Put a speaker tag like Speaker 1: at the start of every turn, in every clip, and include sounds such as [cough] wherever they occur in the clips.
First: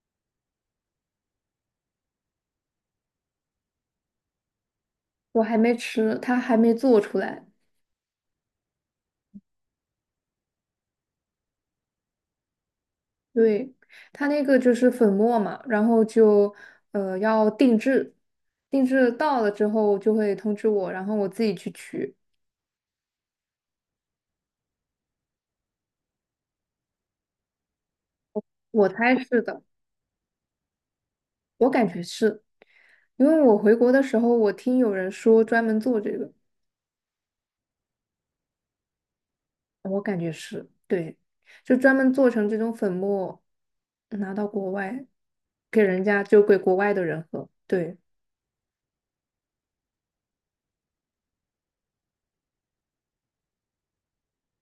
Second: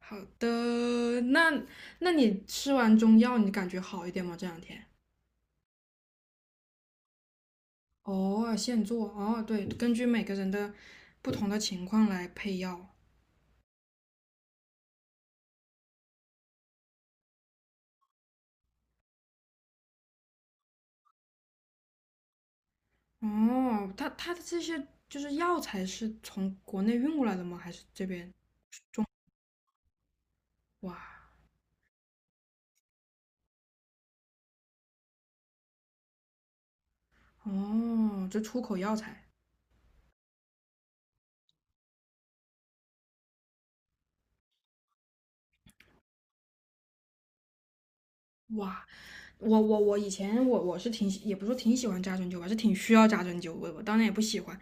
Speaker 1: 好的，那你吃完中药，你感觉好一点吗？这两天？
Speaker 2: 我还没吃，它还没做出来。
Speaker 1: 哦，现做哦，对，根据每个人的不同的情况来配药。
Speaker 2: 对，它那个就是粉末嘛，然后就要定制，定制到了之后就会通知我，然后我自己去取。
Speaker 1: 哦，它的这些就是药材是从国内运过来的吗？还是这边？
Speaker 2: 我猜是的，
Speaker 1: 哇，
Speaker 2: 我感觉是，因为我回国的时候我听有人说专门做这个，
Speaker 1: 哦，这出口药材。
Speaker 2: 我感觉是，对，就专门做成这种粉末，拿到国外给人家就给国外的人喝。对
Speaker 1: 哇，我以前我是也不是说挺喜欢扎针灸吧，是挺需要扎针灸，我当然也不喜欢。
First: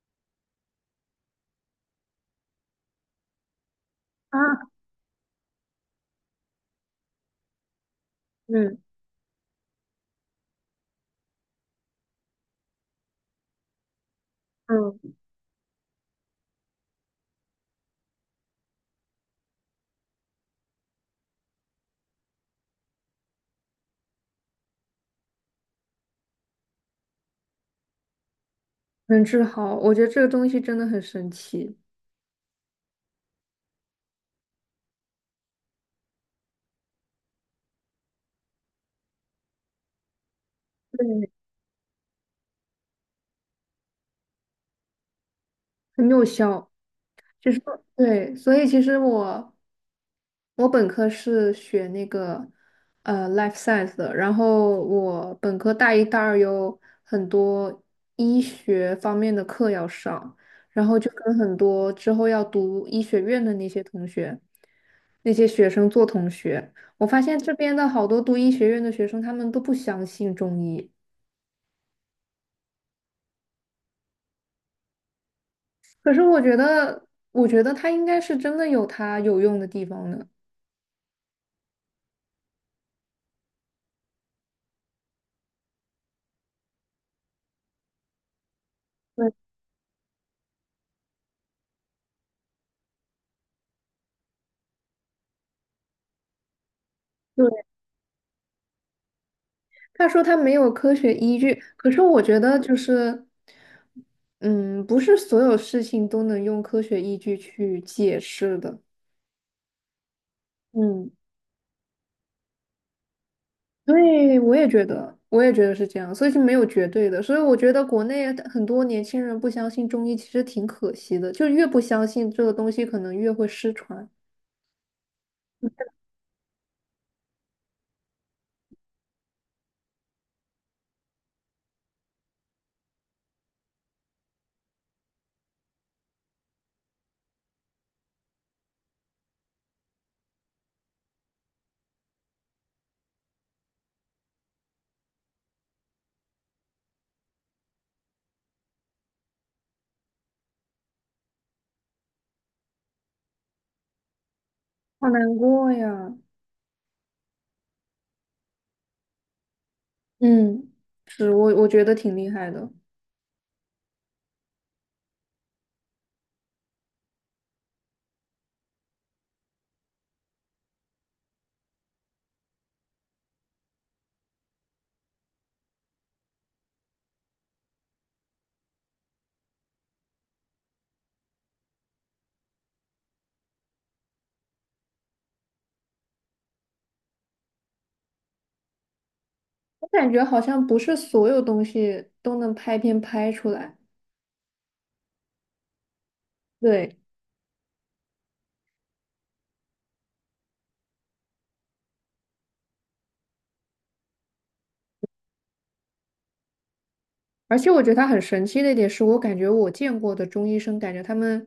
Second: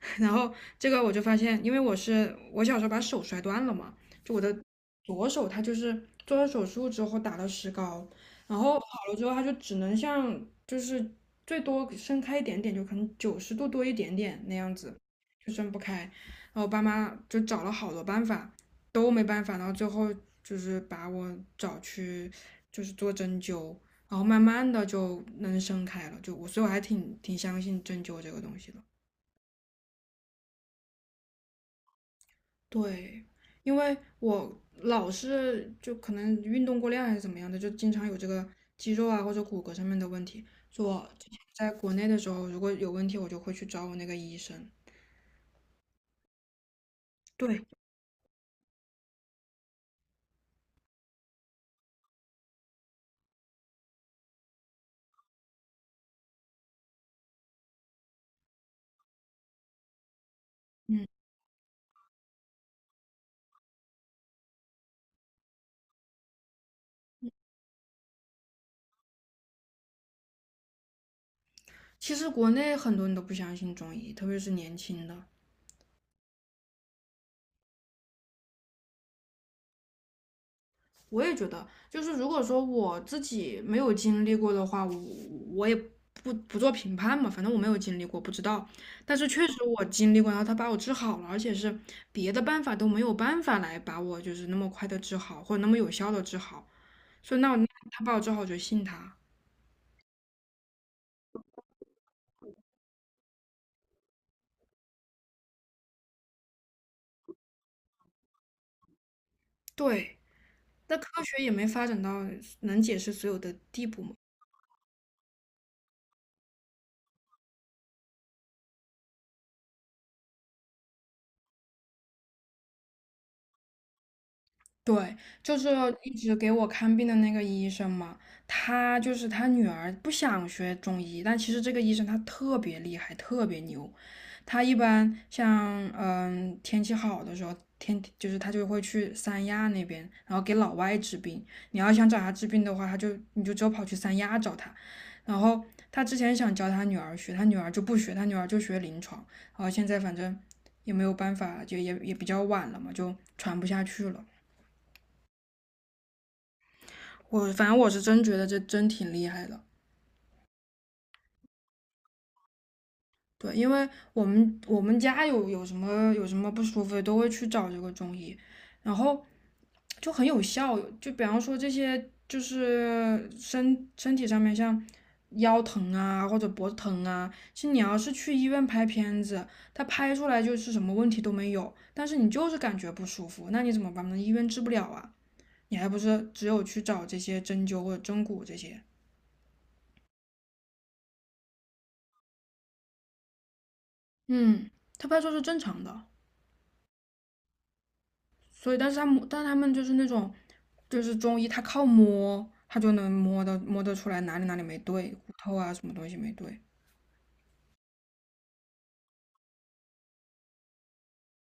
Speaker 1: [laughs] 然后这个我就发现，因为我小时候把手摔断了嘛，就我的
Speaker 2: 啊，
Speaker 1: 左手它就是做了手术之后打了石膏，然后
Speaker 2: 嗯
Speaker 1: 好了之后它就只能像就是最多伸开一点点，就可能90度多一点点那样子，
Speaker 2: 嗯，
Speaker 1: 就伸不开。然后我爸妈就找了好多办法，都没办法，到最后就是把我找去就是做针灸，然后慢慢的就能生开了，所以我还挺相信针灸这个东西的。
Speaker 2: 能治好，我觉得这个东西真的很神奇。
Speaker 1: 对，因为我老是就可能运动过量还是怎么样的，就经常有这个肌肉啊或者骨骼上面的问题。就我
Speaker 2: 对，
Speaker 1: 之前在国内的时候，如果有问题，我就会去找我那个医生。
Speaker 2: 很有效。就是
Speaker 1: 对，
Speaker 2: 对，所以其实我本科是学那个life science 的，然后我本科大一、大二有很多医学方面的课要上，然后就跟很多之后要读医学院的那些同学、那些学生做同学。我发现这边的好多读医学院的学生，他们都不相信中医，
Speaker 1: 其实国内很多人都不相信中医，特别是年轻的。
Speaker 2: 可是我觉得，我觉得它应该是真的有它有用的地方的。
Speaker 1: 我也觉得，就是如果说我自己没有经历过的话，我也不做评判嘛，反正我没有经历过，不知道。但是确实我经历过，然后他把我治好了，而且是别的办法都没有办法来把我就是那么快的治好，或者那么有效的治好。所以那我
Speaker 2: 对，
Speaker 1: 那他把我治好，我就信他。
Speaker 2: 他说他没有科学依据，可是我觉得就是，嗯，不是所有事情都能用科学依据去解释的。
Speaker 1: 对，那科
Speaker 2: 嗯，
Speaker 1: 学也没发展到能解释所有的地步嘛。
Speaker 2: 对，我也觉得，我也觉得是这样，所以是没有绝对的。所以我觉得国内很多年轻人不相信中医，其实挺可惜的，就越不相信这个东西，可能越会失传，
Speaker 1: 对，就是一直给我看病的那个医生嘛，他就是他女儿不想学中医，但其实这个医生他特别厉害，特别牛。他一般像天气好的时候，就是他就会去三亚那边，然后给老外治病。你要想找他治病的话，你就只有跑去三亚找他。然后他之前想教他女儿学，他女儿就不学，他女儿就学临床。然后现在反正也没有办法，就也比较晚了嘛，就传不下去了。
Speaker 2: 好难过呀。
Speaker 1: 我反正我是真觉得这真挺厉害的。
Speaker 2: 嗯，是我觉得挺厉害的，
Speaker 1: 对，因为我们家有有什么有什么不舒服都会去找这个中医，然后就很有效。就比方说这些，就是身体上面像腰疼啊或者脖子疼啊，其实你要是去医院拍片子，他拍出来就是什么问题都没有，但是你就是感觉不舒服，那你怎么办呢？医院治不了啊，你还不是只有去找这些针灸或者针骨这些。
Speaker 2: 我感觉好像不是所有东西都能拍片拍出来。
Speaker 1: 嗯，他拍出来是正常的。
Speaker 2: 对。
Speaker 1: 所以但是他摸，但他们就是那种就是中医，他靠摸，他就能摸得出来哪里哪里没对，骨头啊什么东西没对。
Speaker 2: 而且我觉得他很神奇的一点是，我感觉我见过的中医生，感觉他们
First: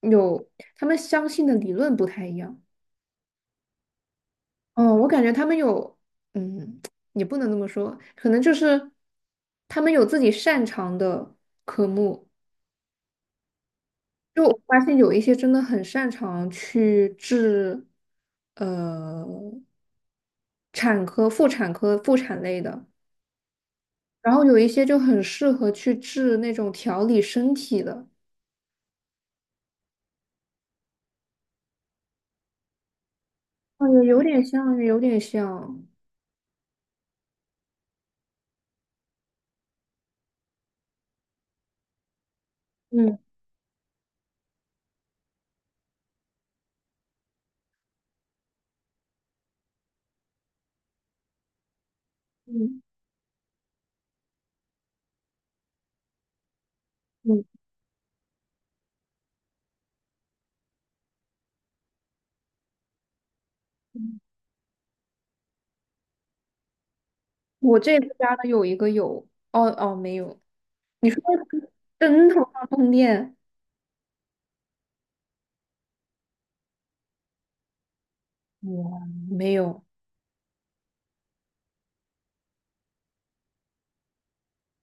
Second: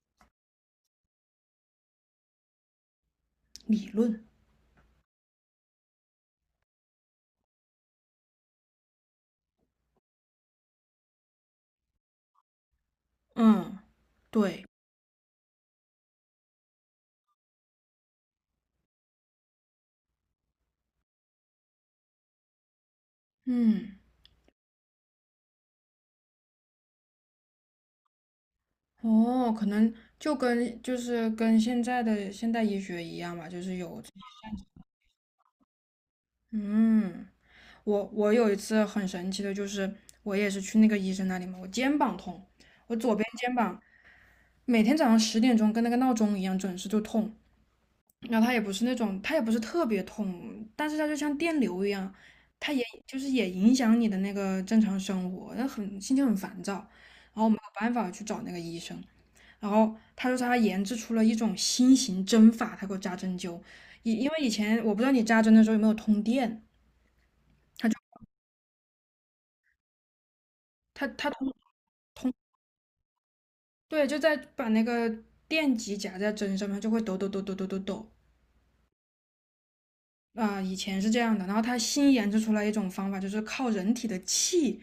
Speaker 2: 有他们相信的理论不太一样。
Speaker 1: 理论。
Speaker 2: 哦，我感觉他们有，嗯，也不能这么说，可能就是他们有自己擅长的科目。
Speaker 1: 嗯，
Speaker 2: 就我
Speaker 1: 对，
Speaker 2: 发现有一些真的很擅长去治，呃，产科、妇产科、妇产类的，
Speaker 1: 嗯，
Speaker 2: 然后有一些就很适合去治那种调理身体的。
Speaker 1: 哦，可能就是跟现在的现代医学一样吧，就是
Speaker 2: 哦，
Speaker 1: 有，
Speaker 2: 也有点像，有点像。
Speaker 1: 嗯，我有一次很神奇的，就是我也是去那个医生那里嘛，我肩膀痛，我左
Speaker 2: 嗯
Speaker 1: 边肩膀每天早上10点钟跟那个闹钟一样准时就痛，然后它也不是那种，它也不是特别痛，但是它就像电流一样，它
Speaker 2: 嗯
Speaker 1: 也就是也影响你的那个正常生活，那很心情很烦躁，然
Speaker 2: 嗯，
Speaker 1: 后我没有办法去找那个医生，然后他说他研制出了一种新型针法，他给我扎针灸，
Speaker 2: 嗯
Speaker 1: 因为以前我不知道你扎针的时候有没有通电，
Speaker 2: 我这次家的有一个有，哦哦没有，
Speaker 1: 他
Speaker 2: 你说
Speaker 1: 他通
Speaker 2: 的灯头上通电，
Speaker 1: 对就在把那个电极夹在针上面，它就会抖抖抖抖抖抖抖，
Speaker 2: 哇，没有，
Speaker 1: 啊、以前是这样的，然后他新研制出来一种方法，就是靠人体的气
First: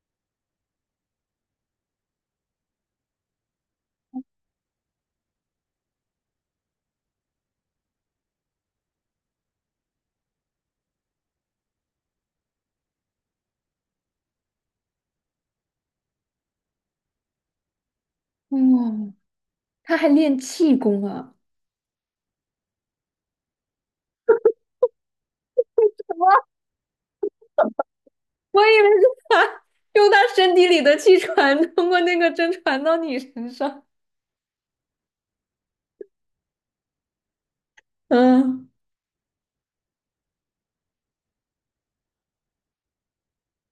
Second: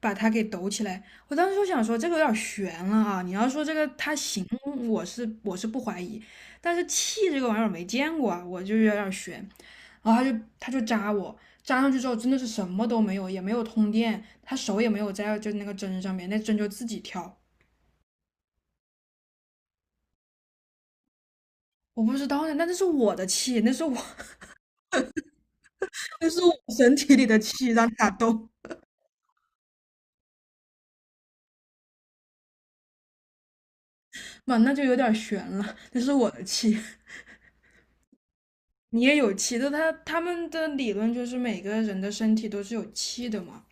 Speaker 1: 把它给抖起来。我当时就想说，这个有点悬了啊！你要说这个它行，我是不怀疑，但是气这个玩意儿没见过啊，我就有点悬。然后他就扎我，扎上去之后真的是什么都没有，也没有通电，他手也没有在就那个针上面，那针就自己跳。
Speaker 2: 哇，他还练气功啊，
Speaker 1: 我不知道呢，那这是我的气，那是我 [laughs] 那是我身体里的气让他动，
Speaker 2: 我以为是他用他身体里的气传通过那个针传到你身上。
Speaker 1: 妈，那就有点悬了，那是我的气。
Speaker 2: 嗯，
Speaker 1: 你也有气的，他他们的理论就是每个人的身体都是有气的嘛。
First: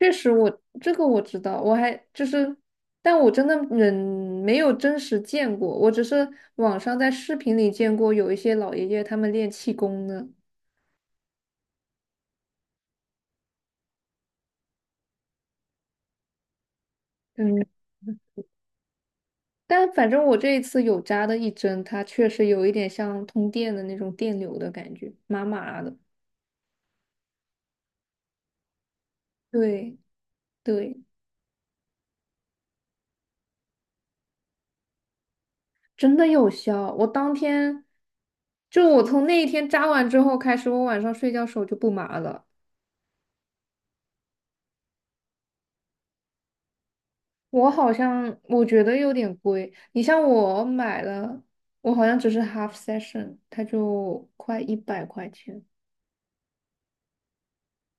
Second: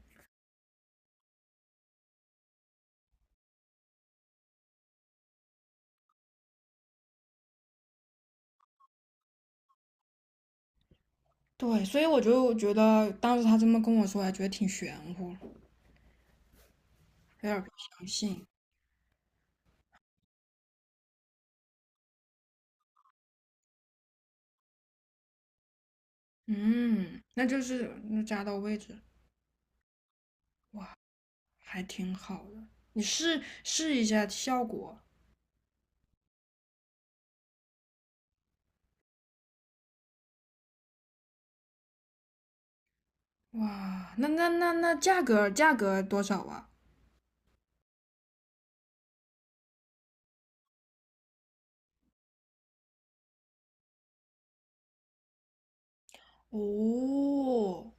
Speaker 2: 确实我这个我知道，我还就是，但我真的人没有真实见过，我只是网上在视频里见过有一些老爷爷他们练气功的。
Speaker 1: 对，所以我就觉得当时他这么跟我说，还觉得挺玄乎，有点
Speaker 2: 嗯。
Speaker 1: 不相信。
Speaker 2: 但反正我这一次有扎的一针，它确实有一点像通电的那种电流的感觉，麻麻的。
Speaker 1: 嗯，那就是那扎到位置，
Speaker 2: 对对，
Speaker 1: 还挺好的。你试试一下效果。
Speaker 2: 真的有效。我当天，就我从那一天扎完之后开始，我晚上睡觉手就不麻了。
Speaker 1: 哇，那价格多少啊？
Speaker 2: 我好像我觉得有点贵，你像我买了，我好像只是 half session,它就快100块钱。
Speaker 1: 哦，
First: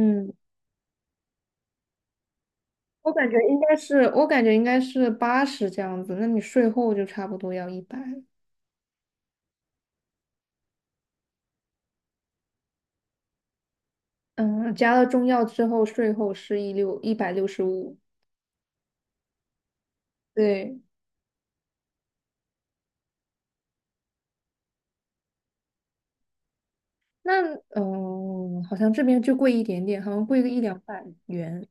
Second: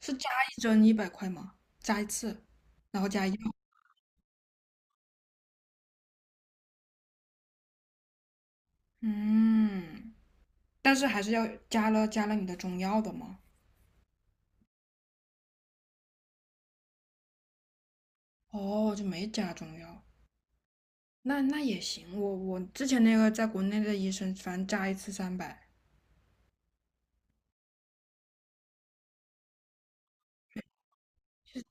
Speaker 1: 是扎一针100块吗？扎一次，然后
Speaker 2: 我
Speaker 1: 加
Speaker 2: 感
Speaker 1: 药。
Speaker 2: 觉应该是，我感觉应该是80这样子，那你税后就差不多要一百。
Speaker 1: 嗯，但是还是要加了你的中药的吗？
Speaker 2: 嗯，加了中药之后，税后是165。
Speaker 1: 哦，就没加中药，
Speaker 2: 对，
Speaker 1: 那那也行。我我之前那个在国内的医生，反正加一次300，
Speaker 2: 那好像这边就贵一点点，好像贵个一两百元。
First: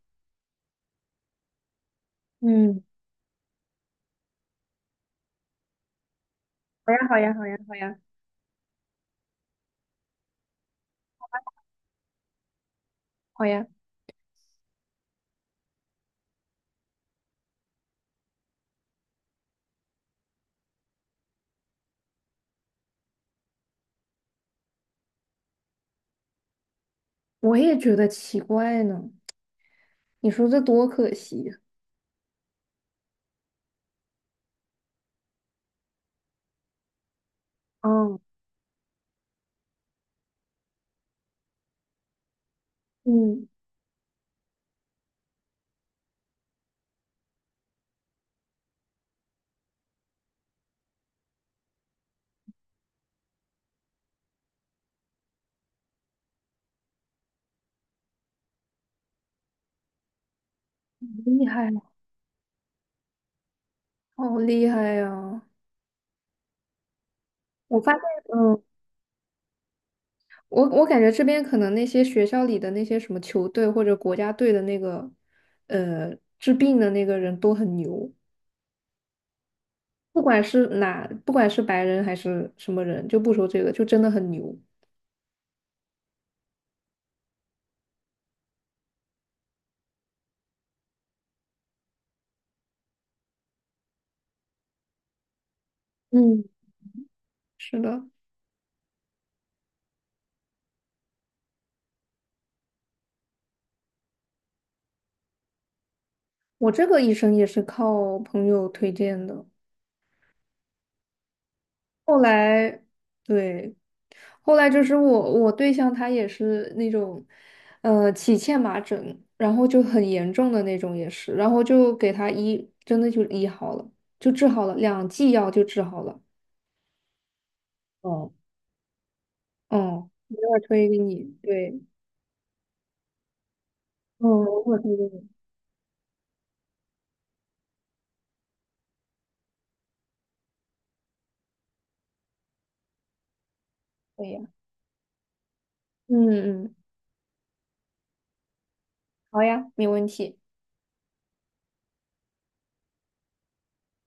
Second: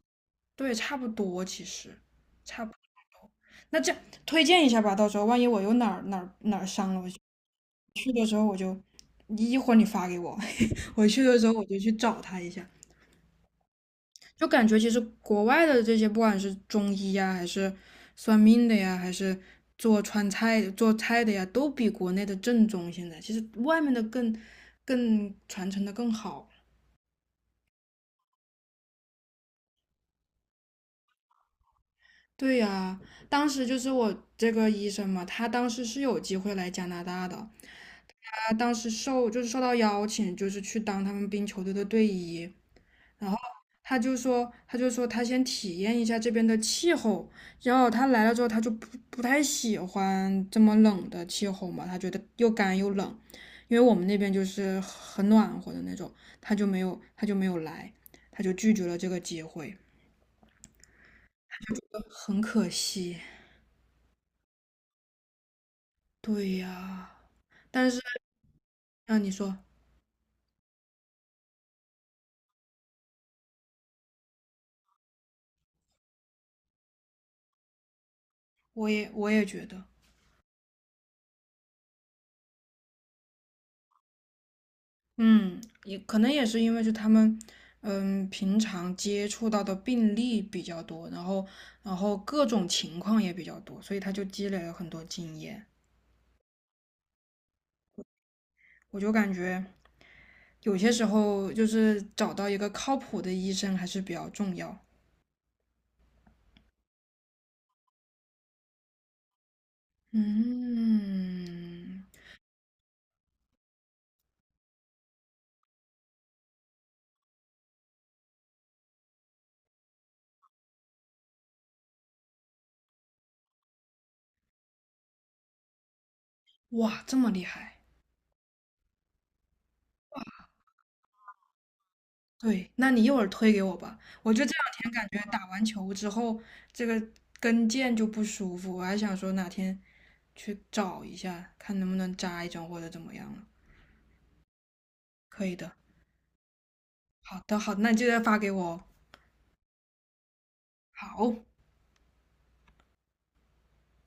Speaker 1: 对，差不多其实，差不
Speaker 2: 嗯，
Speaker 1: 多。那这样推荐一下吧，到时候万一我又哪儿哪儿哪儿
Speaker 2: 好
Speaker 1: 伤
Speaker 2: 呀，
Speaker 1: 了，我
Speaker 2: 好呀，好呀，好呀，
Speaker 1: 去的时候我就，一会儿你发给我，[laughs] 我去的时候我就去找他一下。
Speaker 2: 好呀，
Speaker 1: 就感觉其实国外的这些，不管是中医呀，还是算命的呀，还是做川菜做菜的呀，都比国内的正宗。现在其实外面的更传承的更好。
Speaker 2: 我也觉得奇怪呢。你说这多可惜呀！
Speaker 1: 对呀，当时就是我这个医生嘛，他当时是有机会来加拿大的，
Speaker 2: 嗯
Speaker 1: 他当时就是受到邀请，就是去当他们冰球队的队医。然后
Speaker 2: 嗯，
Speaker 1: 他就说，他就说他先体验一下这边的气候，然后他来了之后，他就不太喜欢这么冷的气候嘛，他觉得又干又冷，因为我们那边就是很暖和的那种，他就没有来，他就拒绝了这个机会，
Speaker 2: 厉害，
Speaker 1: 很可惜。
Speaker 2: 好厉害呀！
Speaker 1: 对呀，
Speaker 2: 我
Speaker 1: 但
Speaker 2: 发
Speaker 1: 是
Speaker 2: 现，嗯，
Speaker 1: 啊，你说，
Speaker 2: 我感觉这边可能那些学校里的那些什么球队或者国家队的那个，治病的那个人都很牛。
Speaker 1: 我也觉得。
Speaker 2: 不管是哪，不管是白人还是什么人，就不说这个，就真的很牛。
Speaker 1: 嗯，也可能也是因为就他们，嗯，平常接触到的病例比较多，然后各种情况也比较多，所以他就积累了很多经验。
Speaker 2: 嗯，是的，
Speaker 1: 我就感觉有些时候就是找到一个靠谱的医生还是比较重要。
Speaker 2: 我这个医生也是靠朋友推荐的。
Speaker 1: 嗯，
Speaker 2: 后来，对，后来就是我对象他也是那种，起荨麻疹，然后就很严重的那种也是，然后就给他医，真的就医好了，就治好了，两剂药就治好了。
Speaker 1: 哇，这么厉害！
Speaker 2: 哦，哦，一会儿推给你，对，
Speaker 1: 对，那你一会儿推给我吧。
Speaker 2: 嗯，
Speaker 1: 我就这
Speaker 2: 我会
Speaker 1: 两天
Speaker 2: 推给
Speaker 1: 感觉
Speaker 2: 你。
Speaker 1: 打完球之后，这个跟腱就不舒服，我还想说哪天去找一下，看能不能扎一针或者怎么样了。
Speaker 2: 对呀，
Speaker 1: 可以的，
Speaker 2: 嗯嗯。
Speaker 1: 好的，好的，那你记得发给我哦
Speaker 2: 好呀，没问题。
Speaker 1: 好。